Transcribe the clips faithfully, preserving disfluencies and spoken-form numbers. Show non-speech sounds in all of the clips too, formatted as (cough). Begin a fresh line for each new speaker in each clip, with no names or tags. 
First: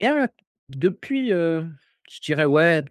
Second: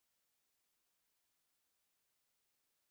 Et heu, depuis, heu, je dirais, ouais,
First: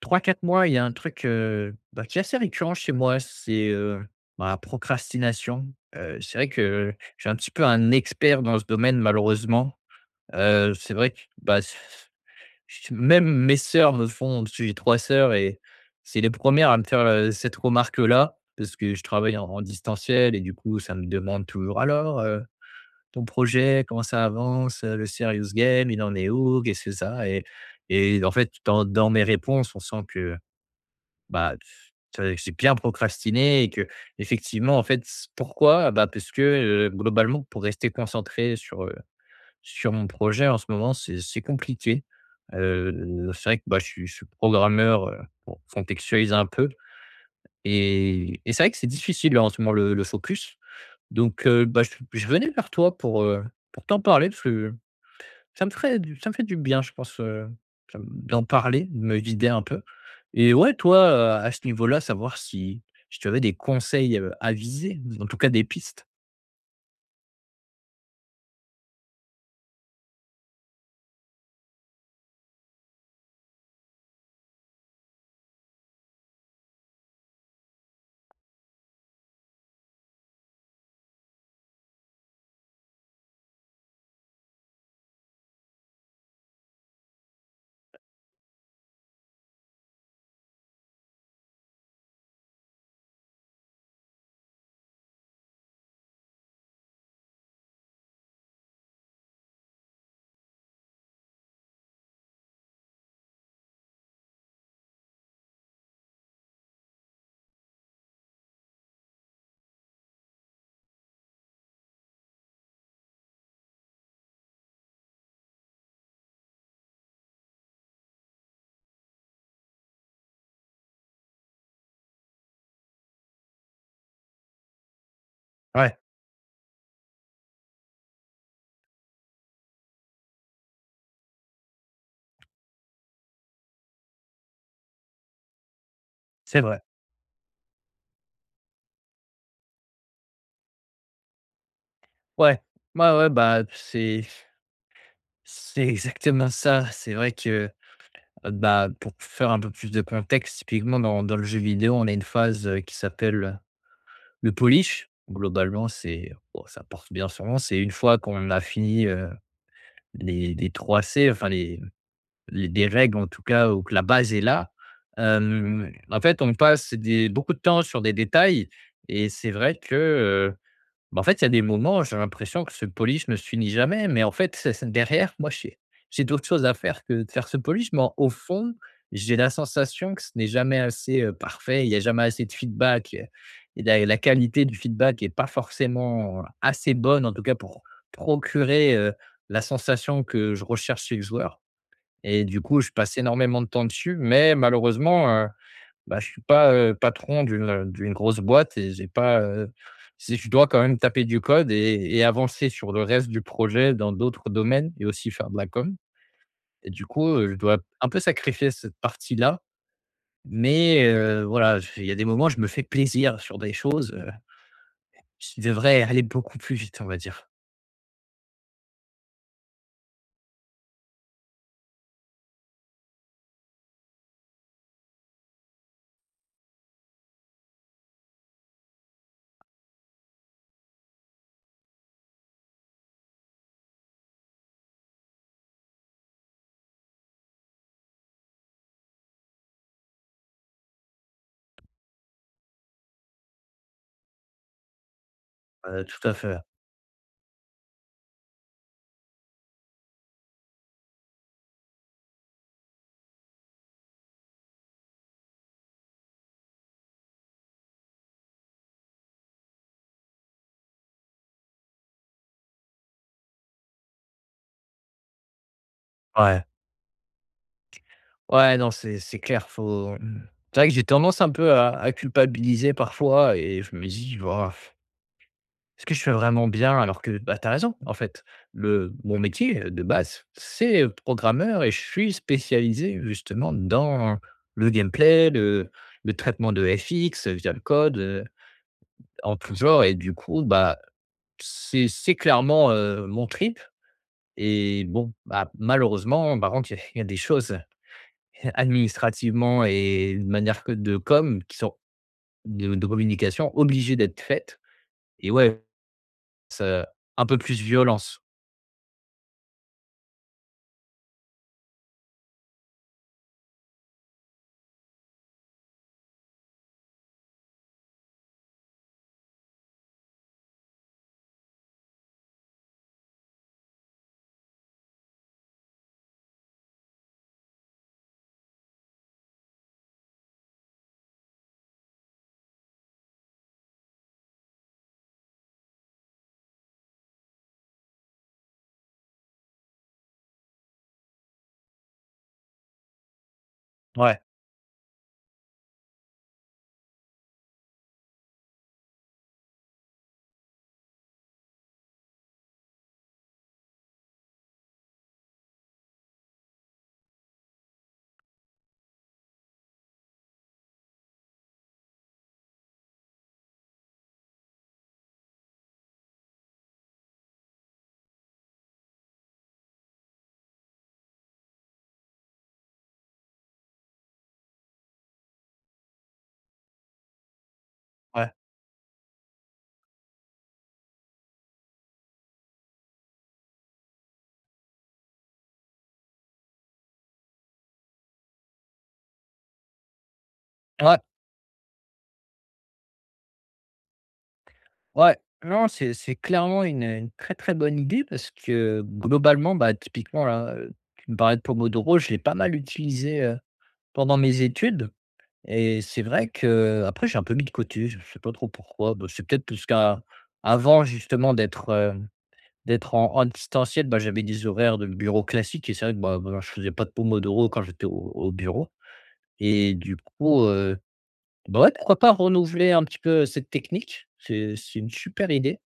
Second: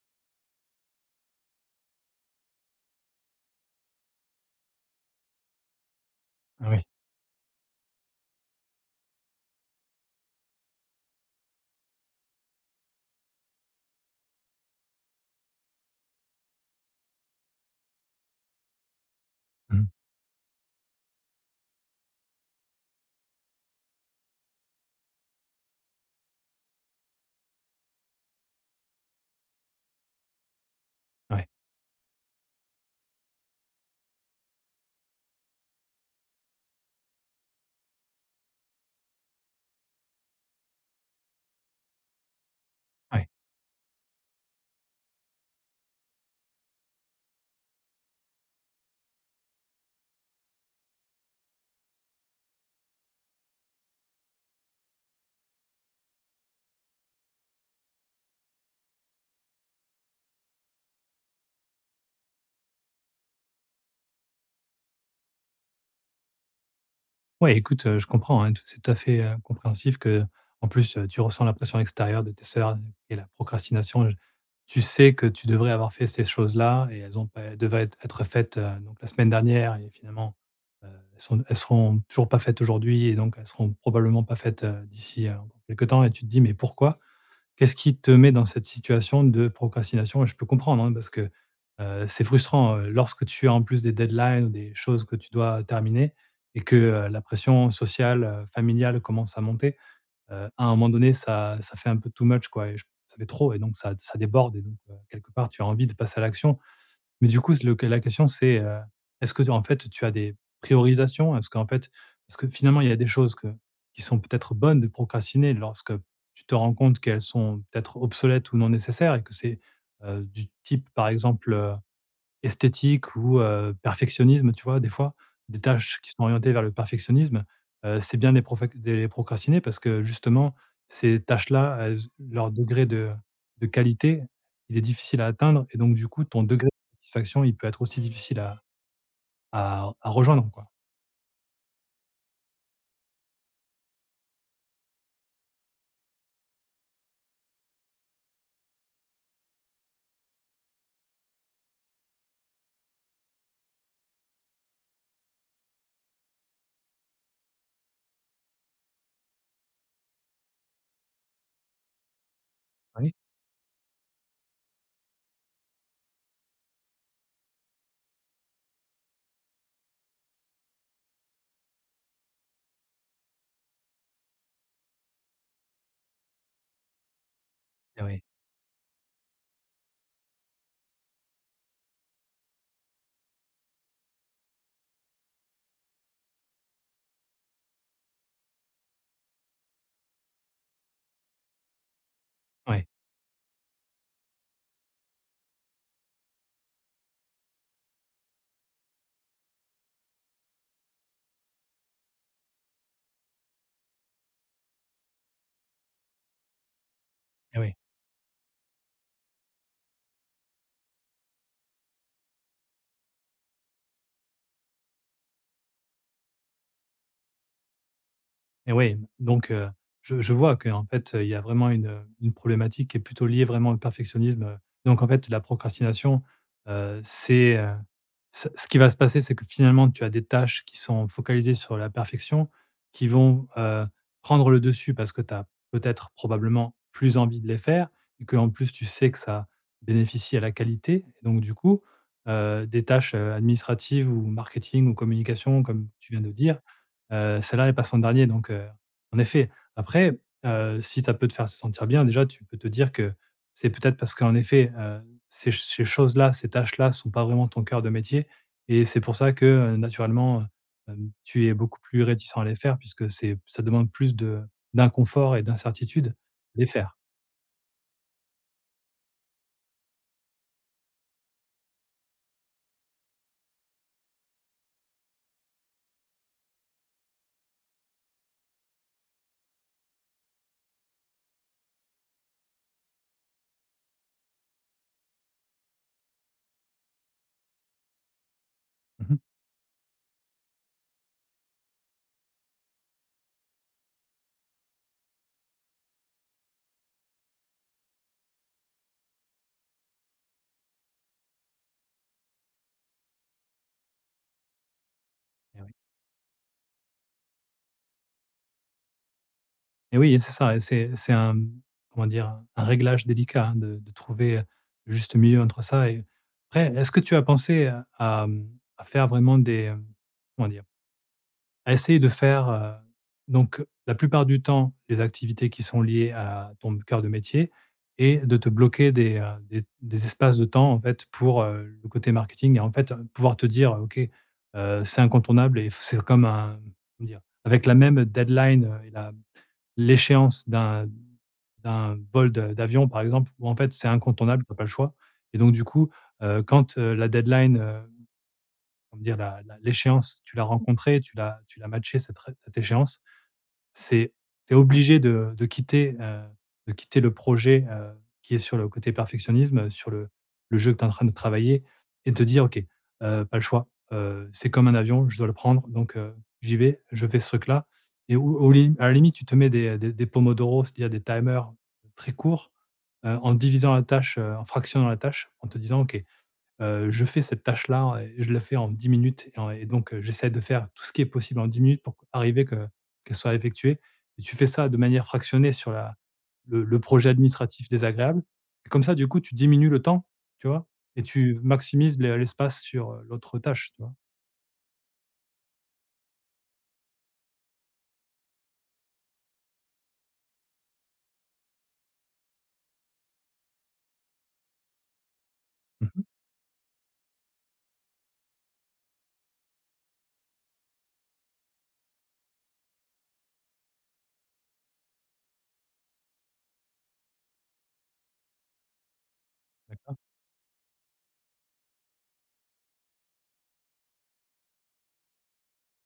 trois quatre mois, il y a un truc, heu, bah, qui est assez récurrent chez moi, c'est, heu, bah, procrastination. Heu, c'est vrai
Ah oui.
que j'ai un petit peu un expert dans ce domaine malheureusement. Heu, c'est vrai que, bah, s s même mes sœurs me font parce que j'ai trois sœurs et c'est les premières à me faire, heu, cette remarque-là, parce que je travaille en en
Mmh.
distanciel et du coup, ça me demande toujours: «Alors, ton projet, comment ça avance, heu, le serious game, il en est où? Qu'est-ce que ça?» Et et en fait, dans dans mes réponses, on sent que,
Ouais,
bah, tu j'ai bien procrastiné et que effectivement, en fait, s pourquoi? Bah, parce que, heu, globalement, pour rester concentré sur, heu, sur mon projet en ce moment, c'est c'est compliqué.
ouais.
Heu, c'est vrai que, bah, je suis je suis programmeur, heu, pour contextualiser un peu et et c'est vrai que c'est difficile là, en ce moment, le le focus. Donc, heu, bah, je je venais vers toi pour, heu, pour t'en parler parce que ça me ferait du ça me fait du bien, je pense, heu, ça me d'en parler, de me vider un peu et ouais, toi, heu, à ce niveau-là, savoir si si tu avais des conseils, heu, avisés, en tout cas des pistes?
Ouais, écoute, heu, je comprends, hein, tout c'est tout à fait, heu, compréhensif qu'en plus, heu, tu ressens la pression extérieure de tes sœurs et la procrastination. Je tu sais que tu devrais avoir fait ces choses-là et elles ont pas elles devaient être être faites, heu, donc la semaine dernière et finalement, heu, elles sont elles seront toujours pas faites aujourd'hui et donc elles seront probablement pas faites, heu, d'ici, heu, encore quelque temps et tu te dis: «Mais pourquoi?» Qu'est-ce qui te met dans cette situation de procrastination? Et je peux comprendre, hein, parce que, heu, c'est frustrant, heu, lorsque tu as en plus des deadlines ou des choses que tu dois terminer et que, heu, la pression sociale, heu, familiale commence à monter, heu, à un moment donné, ça ça fait un peu too much, quoi et je ça fait trop et donc ça ça déborde et donc heu, quelque part, tu as envie de passer à l'action mais du coup, c'est le la question c'est, heu, est-ce que, en fait, tu as des priorisations? Est-ce qu'en fait parce que finalement, il y a des choses que qui sont peut-être bonnes de procrastiner lorsque tu te rends compte qu'elles sont peut-être obsolètes ou non nécessaires et que c'est, heu, du type, par exemple, euh, esthétique ou heu, perfectionnisme, tu vois? Des fois, des
Ouais,
tâches qui sont orientées vers le perfectionnisme, heu, c'est bien de les profec de les procrastiner parce que justement, ces tâches-là, elles leur degré de de qualité, il est difficile à atteindre et donc du coup, ton
c'est
degré
vrai.
de satisfaction, il peut être aussi difficile à à à rejoindre, quoi.
Ouais. Ouais, ouais, bah, c'est c'est exactement ça. C'est vrai que Heu, bah, pour faire un peu plus de contexte, typiquement dans dans le jeu vidéo, on a une phase, heu, qui s'appelle le polish. Globalement, c'est bon, ça porte bien son nom, c'est une fois qu'on a fini, heu, les les trois C, enfin les les des
Oui,
règles en tout cas ou que la base est là, hem, en fait, on passe des beaucoup de temps sur des détails et c'est vrai que, bah, en fait, il y a des moments, j'ai l'impression que ce polish ne se finit jamais, mais en fait, c'est c'est derrière, moi, j'ai j'ai d'autres choses à faire que de faire ce polish, mais
eh
en-
oui.
au fond, j'ai la sensation que ce n'est jamais assez euh, parfait, il n'y a jamais assez de feedback. euh, Et la, la qualité du feedback n'est pas forcément assez bonne, en tout cas pour procurer euh, la sensation que je recherche chez le joueur. Et du coup,
Ouais,
je passe énormément de temps dessus, mais malheureusement, bah, je suis pas, heu, patron d'une, d'une grosse boîte et j'ai pas, heu, si je dois quand même taper du code et et avancer sur le reste du projet dans d'autres domaines et aussi faire de la com et du coup, heu, je
eh oui.
dois un peu sacrifier cette partie-là, mais heu, voilà, je il y a des moments, je me fais plaisir sur des choses, heu, qui devraient aller beaucoup plus vite, on va dire.
Et oui, donc heu, je je vois qu'en fait, heu, il y a vraiment une, une problématique qui est plutôt liée vraiment au perfectionnisme, heu, donc en fait, la procrastination, heu, c'est, heu, ce ce qui va se passer, c'est que finalement, tu as des tâches qui sont focalisées sur la perfection, qui vont, heu, prendre le dessus parce que tu as peut-être probablement plus envie de les faire et qu'en plus, tu sais que ça bénéficie à la qualité. Et donc du coup, heu, des tâches, heu, administratives ou marketing ou communication, comme
Heu,
tu viens
tout
de
à fait.
dire, Heu, celle-là, elle passe en dernier donc heu, en effet. Après, heu, si ça peut te faire se sentir bien, déjà, tu peux te dire que c'est peut-être parce qu'en effet, heu, ces ch ces choses-là, ces tâches-là sont pas vraiment ton cœur de métier et c'est pour ça que, heu, naturellement, hem, tu es beaucoup plus réticent à les faire puisque c'est ça demande plus de d'inconfort et d'incertitude de
Ouais.
les faire.
Ouais, non, c'est c'est clair, faut, mmh c'est vrai que j'ai tendance un peu à à culpabiliser parfois et je me dis: «Bah, est Ce que je fais vraiment bien?» Alors que bah, tu as raison, en fait. Le Mon métier, heu, de base, c'est programmeur et je suis spécialisé justement dans le gameplay, le le traitement de F X, heu, via le code, heu,
Mmh,
en tout genre et du coup, bah, c'est c'est clairement, heu, mon trip et bon, bah, malheureusement, par contre, il y a il y a des choses (laughs) administrativement et de manière que de com qui sont de de communication obligées d'être faites et
ouais.
ouais, ça un peu plus violence.
Et oui, c'est ça et c'est c'est un, comment dire? Un réglage délicat, hein, de de trouver, le juste milieu entre ça et après, est-ce que tu as pensé à à, mmh, faire vraiment des, hem, comment dire? À essayer de faire, heu, donc la plupart du temps, les activités qui sont liées à ton cœur de métier et de te bloquer des, heu, des des espaces de temps, en fait, pour, heu, le côté marketing et en fait, pouvoir te dire: «OK, heu, c'est incontournable» et c'est comme un, comment dire? Avec la même deadline, heu, et la l'échéance d'un d'un vol de d'avion, par exemple, où en fait, c'est
Ouais.
incontournable, tu n'as pas le choix et donc du coup, heu, quand, heu, la deadline, heu, comment dire? La la l'échéance, tu l'as rencontrée, tu l'as tu l'as matché cette cette échéance c'est tu obligé de de quitter, heu, de quitter le projet, heu, qui est sur le côté perfectionnisme, euh, sur le le jeu que tu es en train de travailler et te dire: «OK, heu, pas le choix, heu, c'est comme un avion, je dois le prendre donc heu, j'y vais, je fais ce truc-là» et ou au lim à la limite, tu te mets des, des des pomodoro, c'est-à-dire des timers très courts, heu, en divisant la tâche, heu, en fractionnant la tâche, en te disant: «OK, Heu, je fais cette tâche-là et je la
Ouais.
fais en dix minutes et en et donc heu, j'essaie de faire tout ce qui est possible en dix minutes pour arriver que qu'elle soit effectuée et tu fais ça de manière fractionnée sur la le le projet administratif désagréable et comme ça, du coup, tu diminues le temps, tu vois? Et
Ouais,
tu maximises l'e l'espace sur, heu, l'autre tâche, tu vois?
ouais. Non, c'est c'est clairement une, une très, très bonne idée parce que globalement, bah, typiquement là, heu, tu me parlais de Pomodoro, je l'ai pas mal utilisé, heu, pendant mes études et
Mmh,
c'est vrai que après j'ai un peu mis de côté, je sais pas trop pourquoi. Bah, c'est peut-être parce qu'avant justement d'être, hem, d'être en en distanciel, bah, j'avais des horaires de bureau classiques et c'est vrai que, bah bah, je faisais pas de Pomodoro quand j'étais au au bureau et
d'accord,
du coup, heu, bah, ouais, pourquoi pas renouveler un petit peu cette technique? C'est c'est une super idée.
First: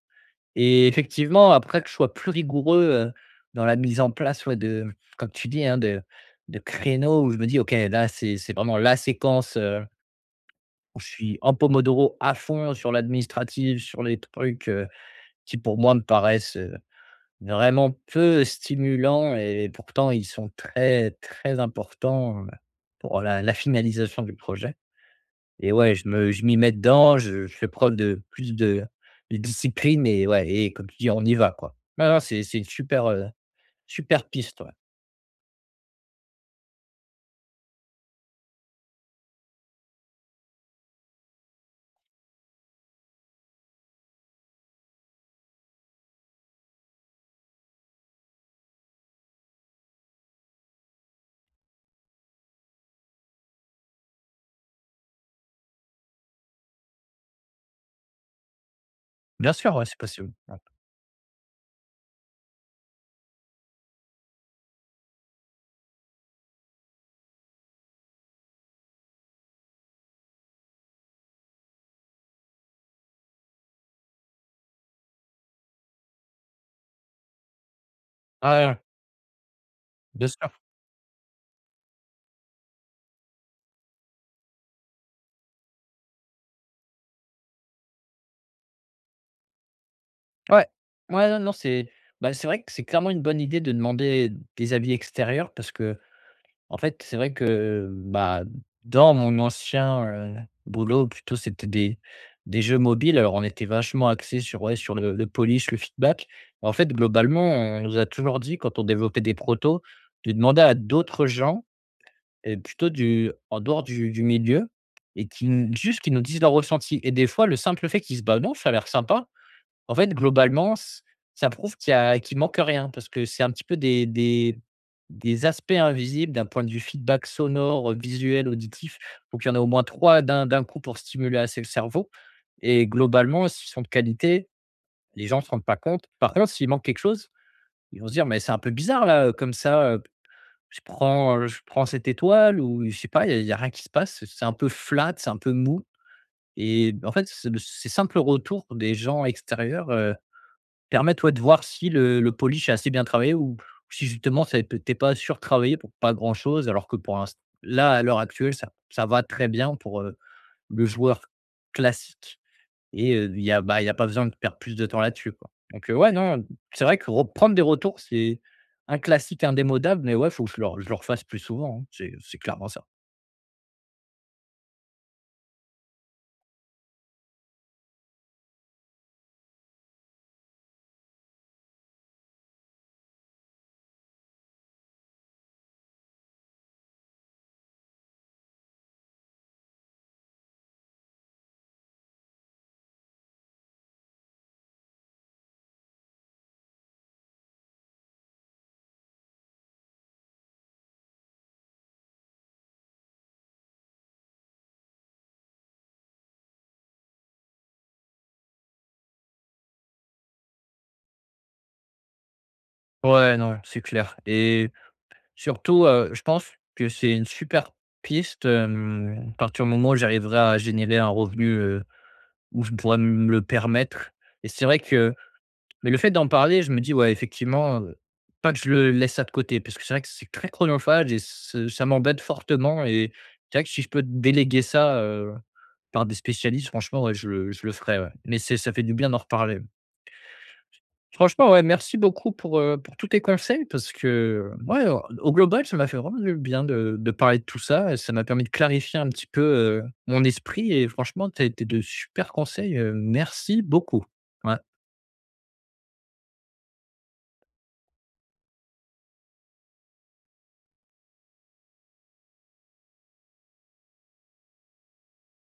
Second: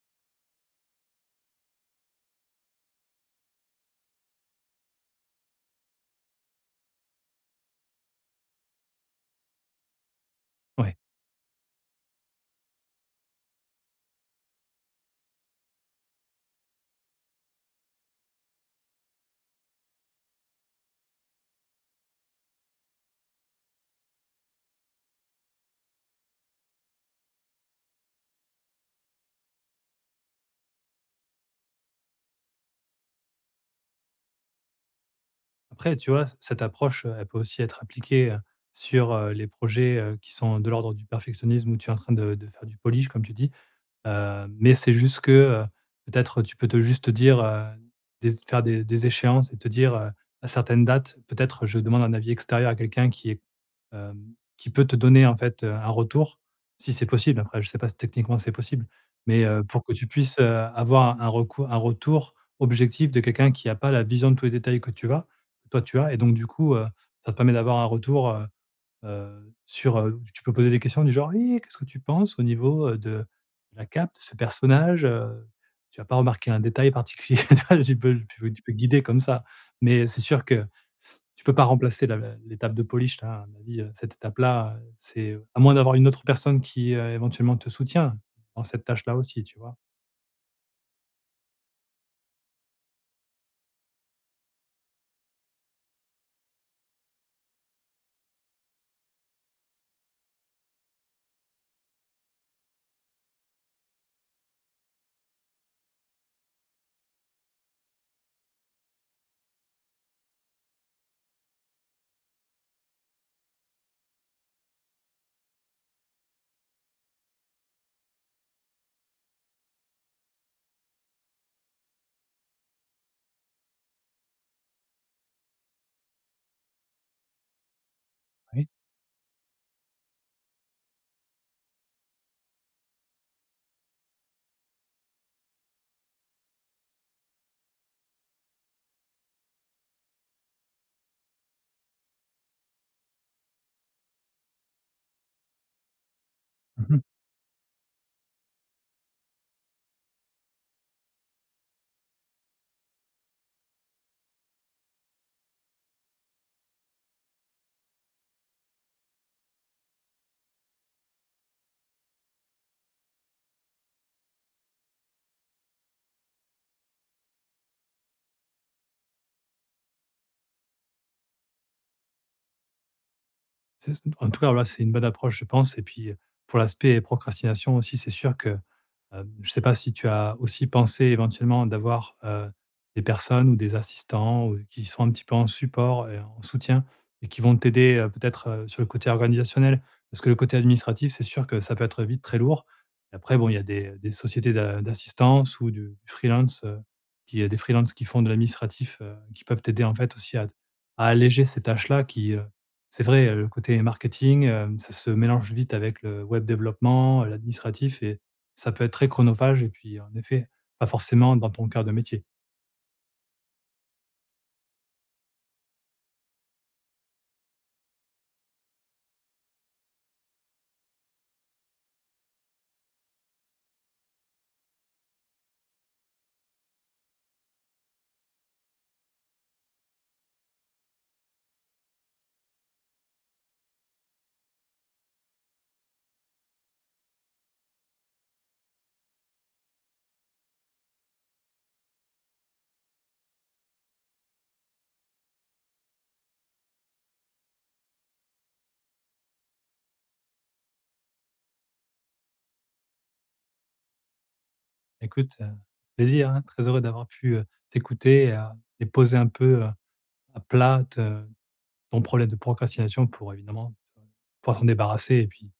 Et effectivement, après que je sois plus rigoureux, heu, dans la mise en place, ouais, de comme tu dis, hein, de de créneaux où je me dis: «OK, là, c'est c'est vraiment la séquence, heu,
ouais.
où je suis en pomodoro à fond sur l'administratif, sur les trucs, heu, qui pour moi me paraissent, heu, vraiment peu stimulants et pourtant ils sont très, très importants, heu, pour la la finalisation du projet». Et ouais, je me je m'y mets dedans, je je fais preuve de plus de de discipline et ouais et comme tu dis, on y va, quoi. Non, non, c'est c'est une super, heu, super piste, ouais.
Après, tu vois, c cette approche, heu, elle peut aussi être appliquée, heu, sur, heu, les projets, heu, qui sont de l'ordre du perfectionnisme où tu es en train de de faire du polish, comme tu dis. Heu, mais c'est juste que, heu, peut-être tu peux te juste te dire, heu, des faire des des échéances et te dire, heu, à certaines dates, peut-être je demande un avis extérieur à quelqu'un qui est, hem, qui peut te donner en fait, heu, un retour, si c'est possible. Après je ne sais pas si techniquement c'est possible, mais
Bien
heu,
sûr, ouais,
pour que
c'est
tu
possible.
puisses, heu,
Ouais.
avoir un recou un retour objectif de quelqu'un qui a pas la vision de tous les détails que tu as que toi tu as et donc du coup, heu, ça te permet d'avoir un retour, Heu, sur, heu, tu peux poser des questions du genre: «Oui, qu'est-ce que tu penses au niveau, heu, de la cape de ce personnage, heu?» tu vas pas remarqué un détail particulier, (laughs) tu vois? Tu peux tu peux tu
Ouais,
peux
ouais,
guider comme ça. Mais c'est
bien
sûr
sûr.
que tu peux pas remplacer la la l'étape de polish là, à mon avis, heu, cette étape-là, heu, c'est à moins d'avoir une autre personne qui, heu, éventuellement te soutient dans cette tâche-là aussi, tu vois?
Ouais. Ouais, non, non, c'est, bah, c'est vrai que c'est clairement une bonne idée de demander des avis extérieurs parce que En fait, c'est vrai que, bah, dans mon ancien, heu, boulot, plutôt, c'était des des jeux mobiles. Alors, on était vachement axés sur, ouais, sur le le polish, le feedback. En fait, globalement, on nous a toujours dit, quand on développait des protos, de demander à d'autres gens et plutôt du en dehors du du milieu et qui n juste, qui nous disent leur ressenti et des fois, le simple fait qu'ils se disent: «Bah, non, ça a l'air sympa». En fait, globalement, c ça prouve qu'il y a qu'il manque rien parce que c'est un petit peu des des des aspects invisibles d'un point de vue feedback sonore, visuel,
Oui.
auditif. Donc il y en a au moins trois d'un d'un coup pour stimuler assez le cerveau et globalement, s'ils sont de qualité, les gens ne se rendent pas compte. Par contre, s'il manque quelque chose, ils vont se dire: «Mais c'est un peu bizarre là, heu, comme ça, heu, je prends, je prends cette étoile» ou je sais pas, il n'y a y a rien qui se passe. C'est un peu flat, c'est un peu mou et
Mmh.
en fait, ce ces simples retours des gens extérieurs permet, ouais, de voir si le le polish est assez bien travaillé ou si justement c'est peut tu es pas surtravaillé pour pas grand-chose alors que pour l'inst là, à l'heure actuelle, ça ça va très bien pour, heu, le joueur classique et heu, il y a, bah, il y a pas besoin de perdre plus de temps là-dessus, quoi. Donc heu, ouais, non, c'est vrai que reprendre des retours, c'est un classique indémodable mais ouais, faut que je le je le refasse plus souvent, hein. C'est c'est clairement ça.
C'est en tout cas, voilà, c'est une bonne approche, je pense et puis, pour l'aspect procrastination aussi, c'est sûr que Heu, je ne sais pas si tu as aussi pensé éventuellement d'avoir, heu, des personnes ou des assistants ou qui sont un petit peu en support et en soutien et qui vont t'aider, heu, peut-être, heu, sur le côté organisationnel. Parce que le côté administratif, c'est sûr que ça peut être vite très lourd et après bon, il y a des des sociétés d'a d'assistance ou du du freelance, heu, qui il y a des freelances qui font de l'administratif, heu, qui peuvent t'aider en fait aussi à à alléger ces tâches-là qui, heu, c'est vrai, heu, le côté marketing, hem, ça se mélange vite avec le web développement, l'administratif et ça peut être très chronophage et puis, en effet, pas forcément dans ton cœur de métier.
Ouais, non, c'est clair et surtout, heu, je pense que c'est une super piste, hem, à partir du moment où j'arriverai à générer un revenu, heu, où je pourrais me le permettre et c'est vrai que mais le fait d'en parler, je me dis: «Ouais, effectivement, heu, pas que je le laisse ça de côté» parce que c'est vrai que c'est très chronophage et ce ça m'embête fortement et c'est vrai que si je peux déléguer ça, heu, par des spécialistes, franchement, ouais, je le je le ferai, ouais, mais c'est ça fait du bien d'en reparler. Franchement, ouais, merci beaucoup pour, heu, pour tous tes conseils parce que, ouais, au au global, ça m'a fait vraiment du bien de de parler de tout ça et ça m'a permis de clarifier un petit peu, heu, mon esprit et franchement, tu as été de super conseils, heu, merci beaucoup. Ouais.
Écoute, heu, plaisir, hein, très heureux d'avoir pu, heu, t'écouter et à et poser un peu, heu, à plat te ton problème de procrastination pour évidemment pouvoir t'en débarrasser et puis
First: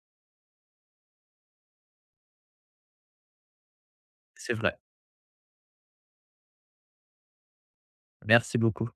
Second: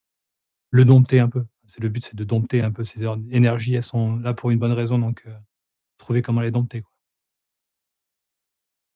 le dompter un peu. C'est le but, c'est de dompter un peu ces énergies, elles sont là pour
C'est
une bonne
vrai.
raison donc, heu, trouver comment les dompter, quoi.
Merci beaucoup.